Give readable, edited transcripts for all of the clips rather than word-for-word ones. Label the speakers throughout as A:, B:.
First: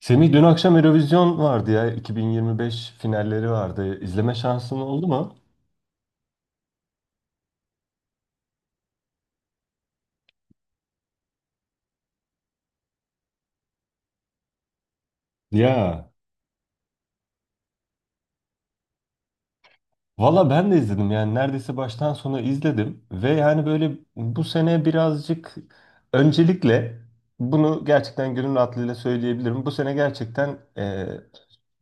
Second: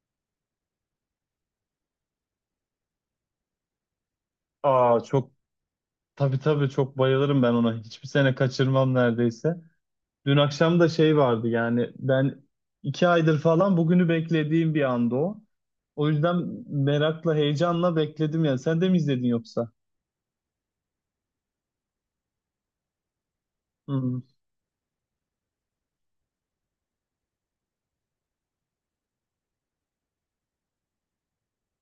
A: Semih, dün akşam Eurovision vardı ya. 2025 finalleri vardı. İzleme şansın
B: Aa,
A: oldu
B: çok
A: mu?
B: tabii tabii çok bayılırım ben ona. Hiçbir sene kaçırmam neredeyse. Dün akşam da şey vardı yani ben 2 aydır falan bugünü beklediğim bir anda o.
A: Ya
B: O yüzden merakla, heyecanla bekledim yani. Sen de mi izledin yoksa?
A: Valla ben de izledim, yani neredeyse baştan sona izledim. Ve yani böyle
B: Hı,
A: bu sene birazcık öncelikle bunu gerçekten gönül rahatlığıyla söyleyebilirim. Bu sene gerçekten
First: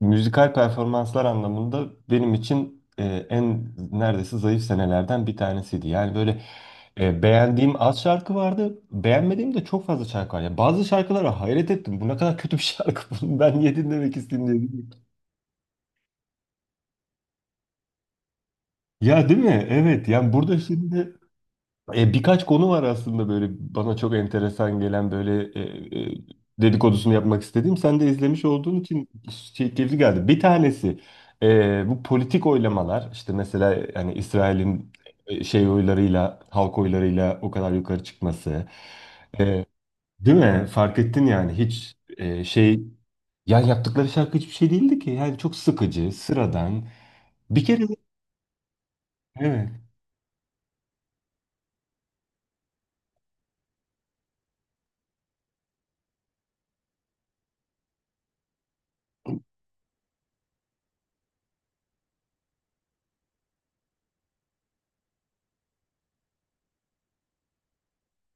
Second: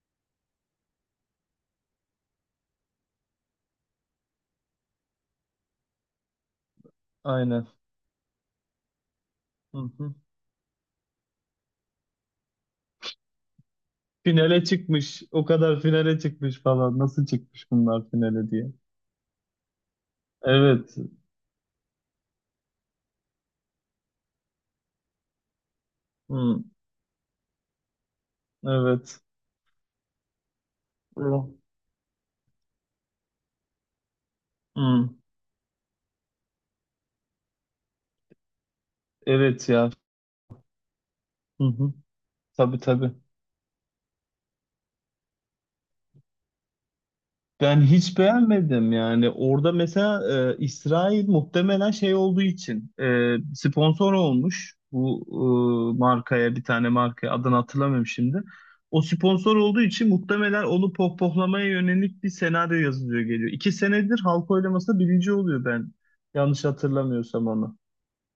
A: müzikal performanslar anlamında benim için en neredeyse zayıf senelerden bir tanesiydi. Yani böyle
B: aynen.
A: beğendiğim az şarkı vardı, beğenmediğim de
B: Hı
A: çok fazla
B: hı.
A: şarkı var. Ya bazı şarkılara hayret ettim. Bu ne kadar kötü bir şarkı. Bunu ben niye dinlemek
B: Finale
A: isteyeyim diye.
B: çıkmış. O kadar finale çıkmış falan. Nasıl çıkmış bunlar finale diye.
A: Ya değil mi? Evet. Yani burada
B: Evet.
A: şimdi birkaç konu var aslında, böyle bana çok enteresan gelen böyle
B: Hı,
A: dedikodusunu yapmak istediğim. Sen de izlemiş olduğun için
B: evet.
A: şey, keyifli geldi. Bir tanesi
B: Hı.
A: bu politik oylamalar, işte mesela yani İsrail'in
B: Hı,
A: şey oylarıyla, halk oylarıyla o kadar yukarı çıkması. E,
B: evet ya.
A: Değil mi? Fark ettin yani
B: Hı hı.
A: hiç
B: Tabii
A: şey,
B: tabii.
A: yani yaptıkları şarkı hiçbir şey değildi ki. Yani çok sıkıcı, sıradan. Bir
B: Ben
A: kere
B: hiç beğenmedim yani.
A: evet.
B: Orada mesela İsrail muhtemelen şey olduğu için sponsor olmuş bu markaya, bir tane markaya, adını hatırlamıyorum şimdi. O sponsor olduğu için muhtemelen onu pohpohlamaya yönelik bir senaryo yazılıyor geliyor. 2 senedir halk oylamasında birinci oluyor ben yanlış hatırlamıyorsam onu.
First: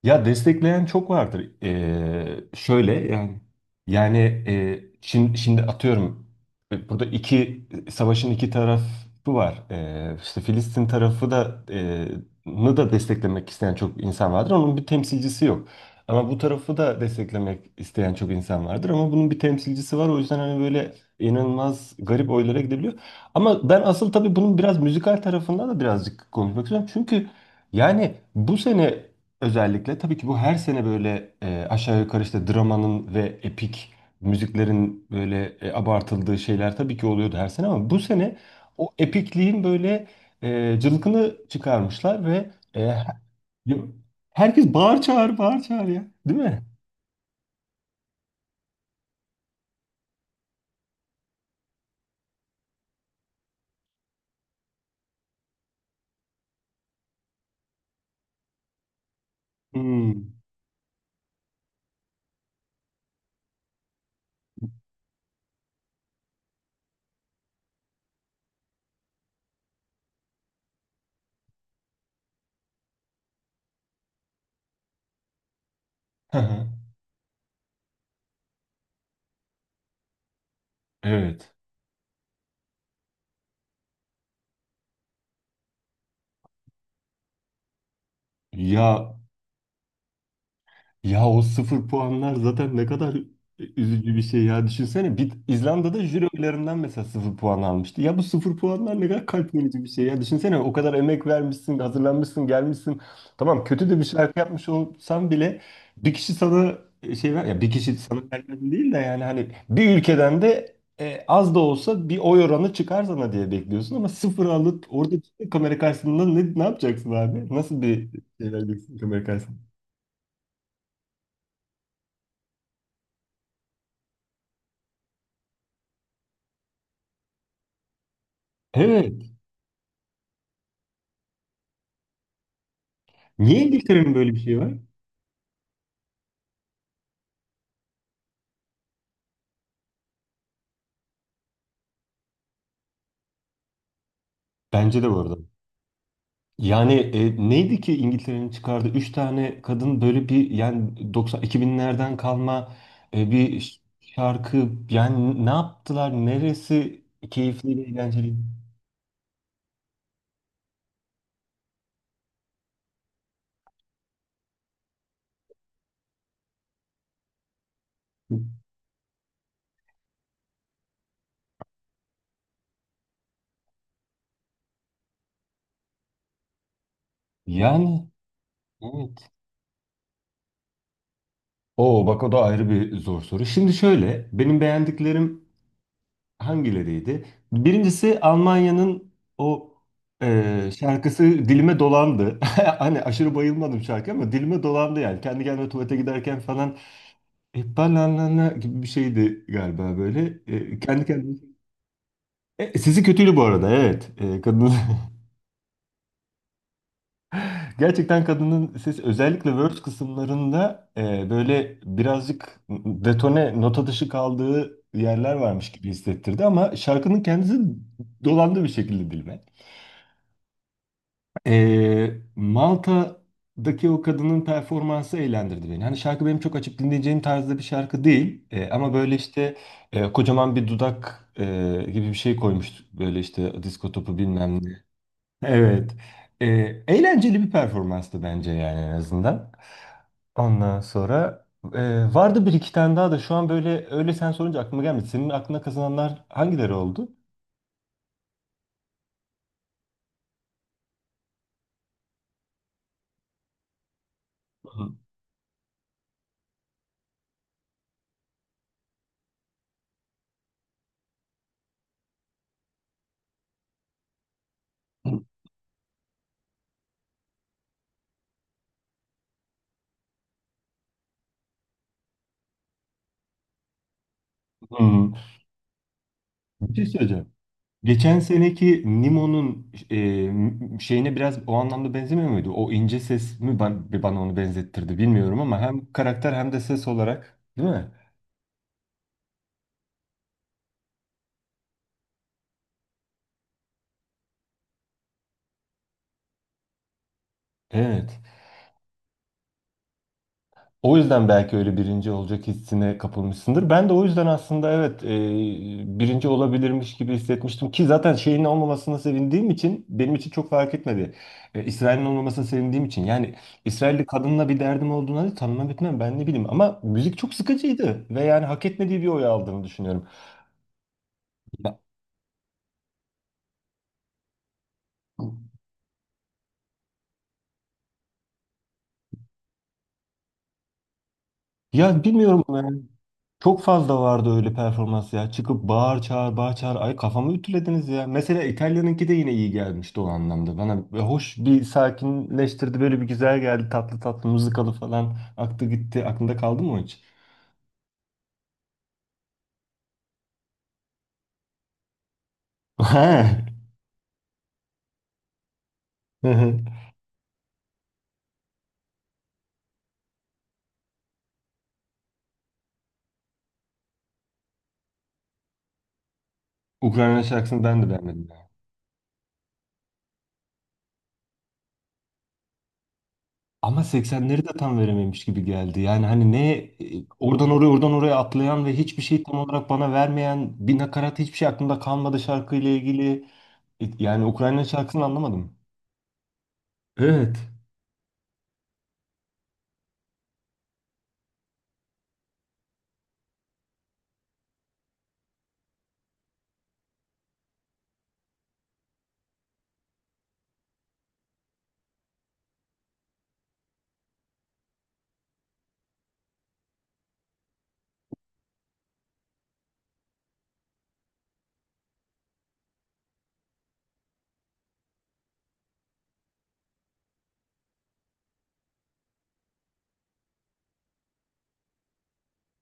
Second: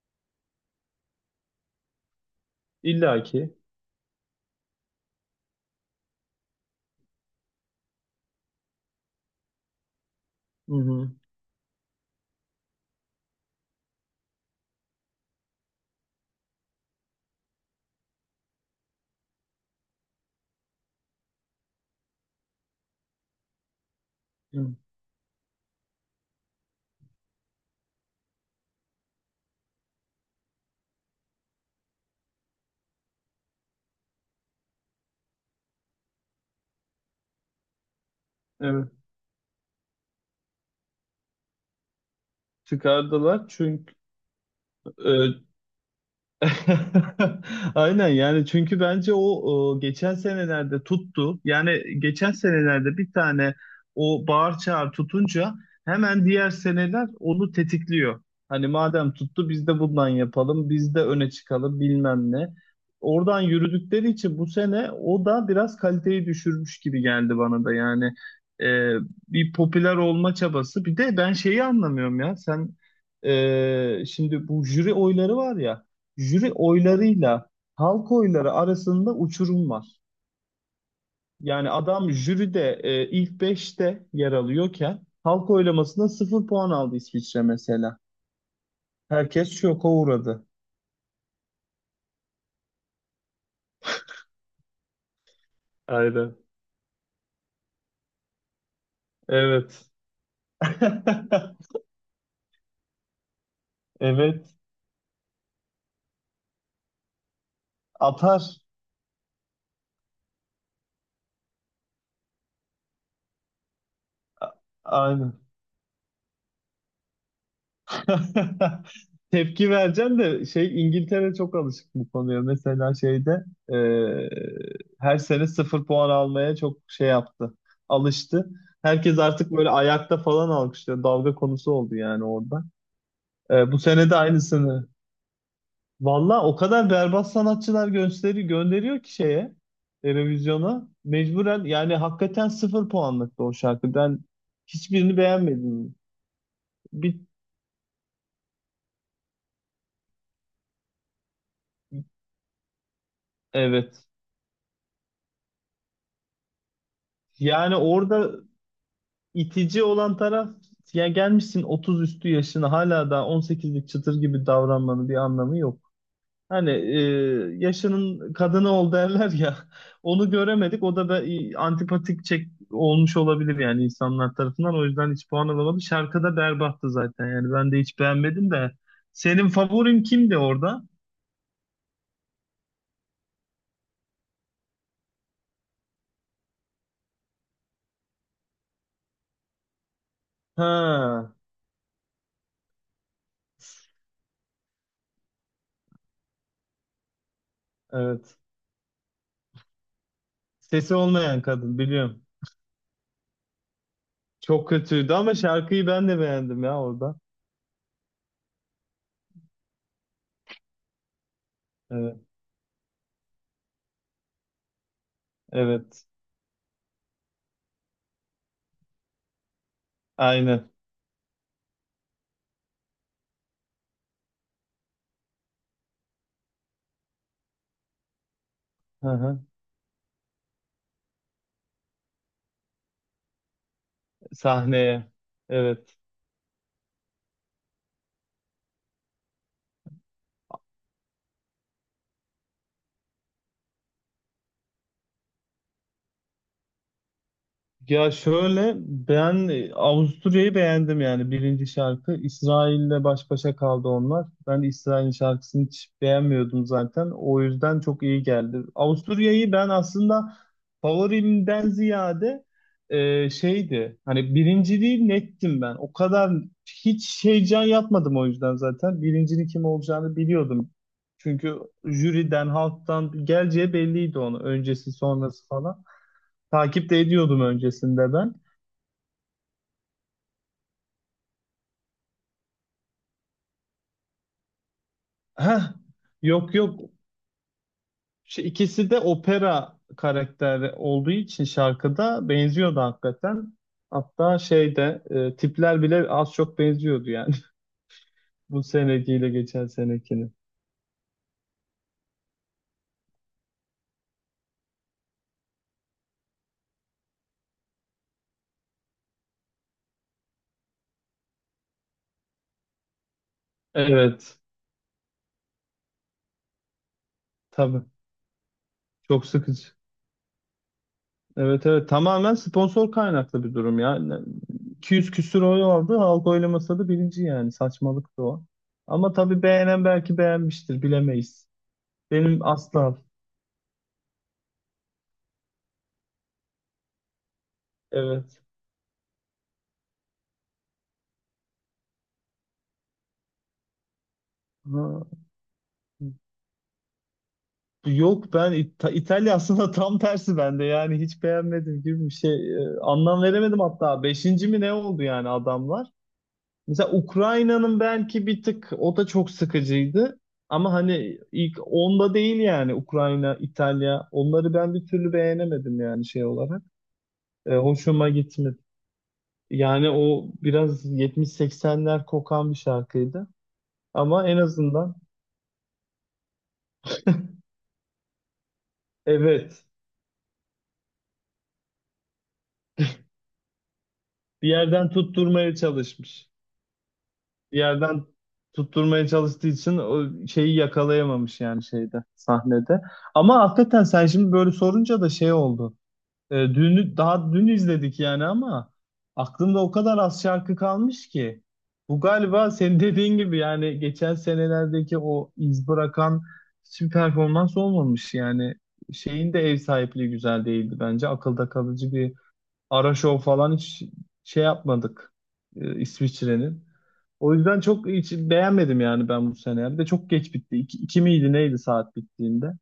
A: Ya destekleyen çok vardır. Şöyle
B: İlla
A: yani,
B: ki.
A: yani şimdi atıyorum, burada iki savaşın iki tarafı var. İşte
B: Hı
A: Filistin
B: hı.
A: tarafı da nı da desteklemek isteyen çok insan vardır. Onun bir temsilcisi yok. Ama bu tarafı da desteklemek isteyen çok insan vardır. Ama bunun bir temsilcisi var. O yüzden hani böyle inanılmaz garip oylara gidebiliyor. Ama ben asıl tabii bunun
B: Hı.
A: biraz müzikal tarafından da birazcık konuşmak istiyorum. Çünkü yani bu sene özellikle, tabii ki bu her sene böyle aşağı yukarı, işte dramanın ve epik müziklerin böyle abartıldığı şeyler tabii ki oluyordu her sene, ama bu sene o
B: Evet.
A: epikliğin böyle cılkını çıkarmışlar ve
B: Çıkardılar
A: he-
B: çünkü
A: herkes bağır çağır
B: e,
A: bağır çağır, ya değil mi?
B: Aynen yani çünkü bence o geçen senelerde tuttu. Yani geçen senelerde bir tane o bağır çağır tutunca hemen diğer seneler onu tetikliyor. Hani madem tuttu biz de bundan
A: Hmm.
B: yapalım, biz de öne çıkalım bilmem ne. Oradan yürüdükleri için bu sene o da biraz kaliteyi düşürmüş gibi geldi bana da yani. e, Bir popüler olma çabası. Bir de ben şeyi anlamıyorum ya sen şimdi bu jüri oyları var ya, jüri oylarıyla halk oyları arasında uçurum var.
A: Evet.
B: Yani adam jüride ilk beşte yer alıyorken halk oylamasında sıfır puan aldı İsviçre mesela.
A: Ya
B: Herkes şoka uğradı.
A: Ya o sıfır puanlar zaten ne kadar üzücü bir şey ya. Düşünsene bir İzlanda'da jüri
B: Aynen.
A: oylarından mesela sıfır puan almıştı. Ya bu sıfır puanlar ne kadar kalp yorucu bir
B: Evet.
A: şey ya. Düşünsene, o kadar emek vermişsin, hazırlanmışsın, gelmişsin. Tamam, kötü de bir şarkı
B: Evet,
A: yapmış olsan bile bir kişi sana şey ver ya, bir kişi sana
B: atar.
A: vermedi değil de, yani hani bir ülkeden de az da olsa bir oy oranı çıkar sana diye bekliyorsun, ama sıfır
B: A-
A: alıp orada
B: Aynen.
A: kamera karşısında ne yapacaksın abi? Nasıl bir şey vereceksin kamera karşısında?
B: Tepki vereceğim de şey İngiltere çok alışık bu konuya. Mesela şeyde e, her sene sıfır puan almaya çok şey yaptı. Alıştı. Herkes
A: Evet.
B: artık böyle ayakta falan alkışlıyor. Dalga konusu oldu yani orada.
A: Niye
B: Bu sene
A: İngiltere'nin
B: de
A: böyle bir şeyi var?
B: aynısını. Valla o kadar berbat sanatçılar gösteri gönderiyor ki şeye, televizyona. Mecburen yani hakikaten sıfır puanlıktı o şarkı. Ben
A: Bence de
B: hiçbirini
A: bu arada.
B: beğenmedim.
A: Yani
B: Bir,
A: neydi ki İngiltere'nin çıkardığı? 3 tane kadın, böyle bir yani 90 2000'lerden kalma bir
B: evet.
A: şarkı. Yani ne yaptılar? Neresi
B: Yani
A: keyifli,
B: orada
A: eğlenceli?
B: itici olan taraf, ya gelmişsin 30 üstü yaşına hala daha 18'lik çıtır gibi davranmanın bir anlamı yok. Hani yaşının kadını ol derler ya, onu göremedik, o da antipatik çek olmuş olabilir yani insanlar tarafından, o yüzden hiç puan alamadı. Şarkı da berbattı zaten yani, ben de hiç
A: Yani
B: beğenmedim de.
A: evet.
B: Senin favorin kimdi orada?
A: Oo, bak o da ayrı bir zor soru. Şimdi şöyle, benim beğendiklerim hangileriydi? Birincisi Almanya'nın o şarkısı
B: Ha,
A: dilime dolandı. Hani aşırı bayılmadım şarkı, ama dilime dolandı yani. Kendi kendime tuvalete giderken falan,
B: evet,
A: banana gibi bir şeydi galiba böyle. E,
B: sesi
A: kendi kendime.
B: olmayan kadın biliyorum.
A: E, sesi kötüydü bu arada, evet. E,
B: Çok
A: kadın
B: kötüydü ama şarkıyı ben de beğendim ya orada.
A: gerçekten, kadının sesi özellikle verse kısımlarında böyle
B: Evet,
A: birazcık detone, nota dışı kaldığı yerler varmış gibi
B: evet.
A: hissettirdi, ama şarkının kendisi dolandı bir şekilde dilime.
B: Aynen.
A: Ee, Malta'daki o kadının performansı eğlendirdi beni. Hani şarkı benim çok açıp dinleyeceğim tarzda bir şarkı değil. Ama
B: Hı
A: böyle
B: hı.
A: işte kocaman bir dudak gibi bir şey koymuştuk. Böyle işte disko topu bilmem ne.
B: Sahneye.
A: Evet.
B: Evet.
A: Ee, Eğlenceli bir performanstı bence, yani en azından. Ondan sonra vardı bir iki tane daha da şu an böyle, öyle sen sorunca aklıma gelmedi. Senin aklına kazananlar hangileri oldu?
B: Ya şöyle, ben Avusturya'yı beğendim yani, birinci şarkı. İsrail'le baş başa kaldı onlar. Ben
A: Hı hı.
B: İsrail'in şarkısını hiç beğenmiyordum zaten. O yüzden çok iyi geldi. Avusturya'yı ben aslında favorimden ziyade şeydi. Hani birinciliği nettim ben. O kadar hiç heyecan yapmadım o yüzden zaten. Birincinin kim olacağını biliyordum. Çünkü jüriden, halktan geleceği belliydi onu.
A: Hı
B: Öncesi,
A: hı.
B: sonrası falan.
A: Bir şey
B: Takip de
A: söyleyeceğim.
B: ediyordum öncesinde
A: Geçen
B: ben.
A: seneki Nemo'nun şeyine biraz o anlamda benzemiyor muydu? O ince ses mi bana onu benzettirdi bilmiyorum, ama
B: Heh,
A: hem karakter hem
B: yok
A: de
B: yok.
A: ses olarak değil mi?
B: Şu ikisi de opera karakteri olduğu için şarkıda benziyordu hakikaten. Hatta şeyde tipler bile az çok benziyordu yani.
A: Evet.
B: Bu senekiyle geçen senekini.
A: O yüzden belki öyle birinci olacak hissine kapılmışsındır. Ben de o yüzden aslında evet, birinci olabilirmiş gibi hissetmiştim, ki zaten şeyin olmamasına sevindiğim için benim için çok fark etmedi. E, İsrail'in olmamasına sevindiğim için yani. İsrailli
B: Evet.
A: kadınla bir derdim olduğuna da tanımam etmem ben, ne bileyim, ama müzik çok
B: Tabii.
A: sıkıcıydı ve yani hak etmediği bir oy
B: Çok
A: aldığını
B: sıkıcı.
A: düşünüyorum.
B: Evet
A: Ya,
B: evet. Tamamen sponsor kaynaklı bir durum ya. 200 küsür oy aldı. Halk oylamasa da birinci yani. Saçmalıktı o. Ama tabii beğenen belki beğenmiştir. Bilemeyiz.
A: bilmiyorum,
B: Benim asla.
A: çok fazla vardı öyle performans ya. Çıkıp bağır çağır bağır çağır. Ay, kafamı ütülediniz ya. Mesela
B: Evet.
A: İtalya'nınki de yine iyi gelmişti o anlamda. Bana hoş, bir sakinleştirdi. Böyle bir güzel geldi. Tatlı tatlı, mızıkalı falan.
B: Ha,
A: Aktı gitti. Aklında kaldı mı o hiç?
B: yok, ben İtalya aslında tam tersi bende yani, hiç beğenmedim gibi bir şey. Anlam
A: Ha.
B: veremedim, hatta beşinci mi ne oldu yani adamlar. Mesela Ukrayna'nın, belki bir tık o da çok sıkıcıydı ama hani ilk onda değil yani Ukrayna, İtalya, onları ben bir türlü beğenemedim yani şey olarak.
A: Ukrayna şarkısını ben de
B: Hoşuma
A: beğenmedim ya.
B: gitmedi. Yani o biraz 70 seksenler kokan bir şarkıydı,
A: Ama
B: ama en
A: 80'leri de tam
B: azından
A: verememiş gibi geldi. Yani hani ne oradan oraya oradan oraya atlayan ve hiçbir şey tam
B: evet,
A: olarak bana vermeyen bir nakarat, hiçbir şey aklımda kalmadı şarkıyla ilgili. E, yani
B: bir
A: Ukrayna
B: yerden
A: şarkısını anlamadım.
B: tutturmaya çalışmış.
A: Evet.
B: Yerden tutturmaya çalıştığı için o şeyi yakalayamamış yani, şeyde, sahnede. Ama hakikaten sen şimdi böyle sorunca da şey oldu. Dünü daha dün izledik yani, ama aklımda o kadar az şarkı kalmış ki. Bu galiba senin dediğin gibi yani, geçen senelerdeki o iz bırakan hiçbir performans olmamış yani. Şeyin de ev sahipliği güzel değildi bence. Akılda kalıcı bir ara şov falan hiç şey yapmadık. İsviçre'nin. O yüzden çok hiç beğenmedim yani ben bu sene. Bir de çok geç bitti. İki miydi neydi saat bittiğinde?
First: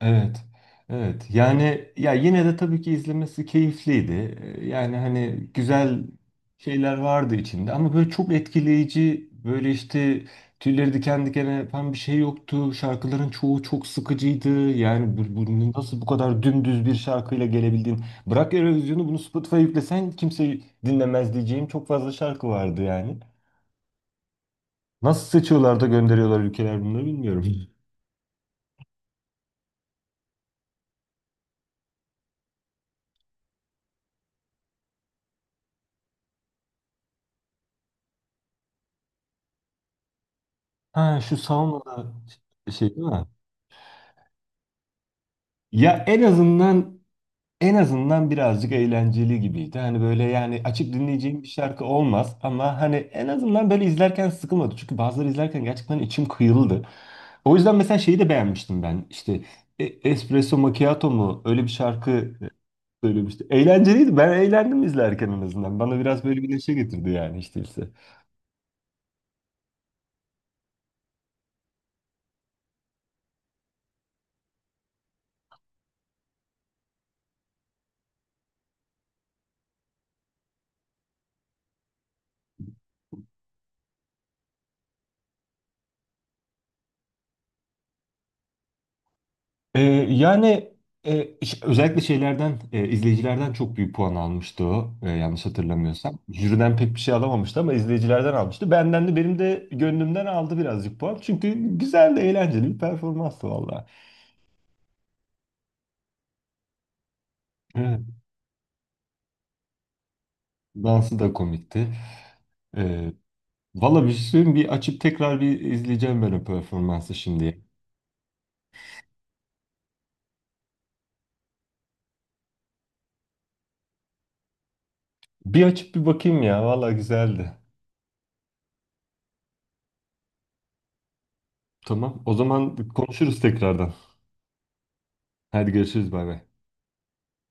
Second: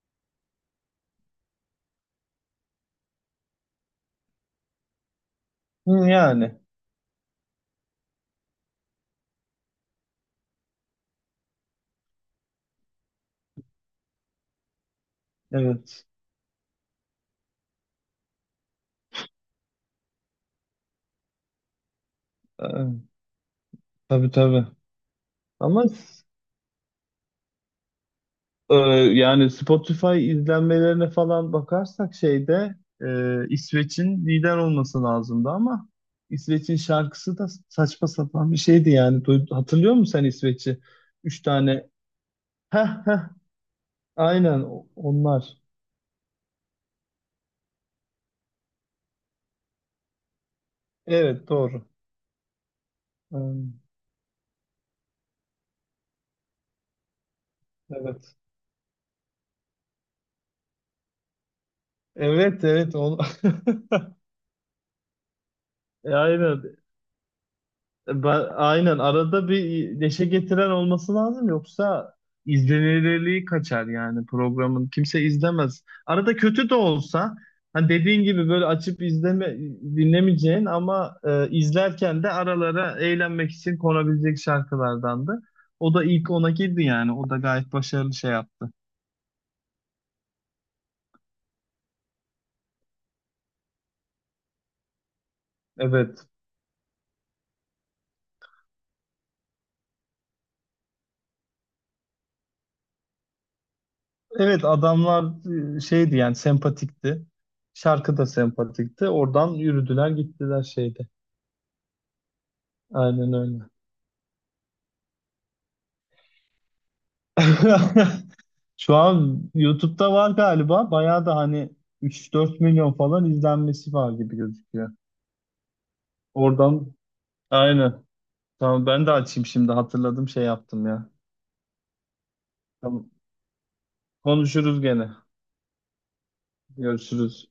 A: Evet. Evet. Yani ya yine de tabii ki izlemesi keyifliydi. Yani hani
B: Hı,
A: güzel
B: yani
A: şeyler vardı içinde, ama böyle çok etkileyici, böyle işte tüyleri diken diken yapan bir şey yoktu. Şarkıların çoğu çok sıkıcıydı. Yani bu nasıl
B: evet.
A: bu kadar dümdüz bir şarkıyla gelebildin? Bırak Eurovision'u, bunu Spotify'a yüklesen kimse dinlemez diyeceğim çok fazla şarkı vardı
B: Ee,
A: yani.
B: tabii tabii.
A: Nasıl seçiyorlar
B: Ama
A: da gönderiyorlar ülkeler bunları bilmiyorum.
B: e, yani Spotify izlenmelerine falan bakarsak şeyde İsveç'in lider olması lazımdı ama İsveç'in şarkısı da saçma sapan bir şeydi yani. Hatırlıyor musun sen İsveç'i?
A: Ha, şu
B: 3 tane.
A: sauna şey
B: Heh
A: şey değil
B: heh,
A: mi?
B: aynen onlar.
A: Ya en azından, en azından birazcık eğlenceli gibiydi. Hani böyle, yani açıp dinleyeceğim bir
B: Evet doğru.
A: şarkı olmaz, ama hani en azından
B: Hmm,
A: böyle izlerken sıkılmadı. Çünkü bazıları izlerken gerçekten içim kıyıldı. O yüzden mesela şeyi de
B: evet.
A: beğenmiştim ben. İşte Espresso Macchiato mu öyle bir şarkı e,
B: Evet, evet.
A: söylemişti. Eğlenceliydi. Ben eğlendim izlerken en azından. Bana biraz böyle bir
B: Aynen.
A: neşe getirdi, yani işte ise.
B: Ben, aynen. Arada bir neşe getiren olması lazım. Yoksa izlenirliği kaçar yani programın. Kimse izlemez. Arada kötü de olsa hani dediğin gibi böyle açıp izleme, dinlemeyeceğin ama izlerken de aralara eğlenmek için konabilecek şarkılardandı. O da ilk ona girdi yani. O da gayet başarılı şey yaptı.
A: Ee, Yani özellikle şeylerden, izleyicilerden çok büyük puan almıştı o, yanlış hatırlamıyorsam.
B: Evet.
A: Jüriden pek bir şey alamamıştı, ama izleyicilerden almıştı. Benden de, benim de gönlümden aldı birazcık puan. Çünkü güzel, de eğlenceli bir performanstı valla.
B: Evet adamlar şeydi yani, sempatikti.
A: Evet,
B: Şarkı da sempatikti. Oradan yürüdüler gittiler şeyde.
A: dansı da komikti. Ee,
B: Aynen öyle.
A: Valla bir şey söyleyeyim, bir açıp tekrar bir izleyeceğim ben o performansı şimdi.
B: Şu an YouTube'da var galiba. Bayağı da hani 3-4 milyon falan izlenmesi var gibi gözüküyor.
A: Bir açıp bir bakayım ya, valla
B: Oradan
A: güzeldi.
B: aynen. Tamam, ben de açayım şimdi, hatırladım şey yaptım ya.
A: Tamam, o zaman
B: Tamam.
A: konuşuruz tekrardan.
B: Konuşuruz gene.
A: Hadi görüşürüz, bay bay.
B: Görüşürüz.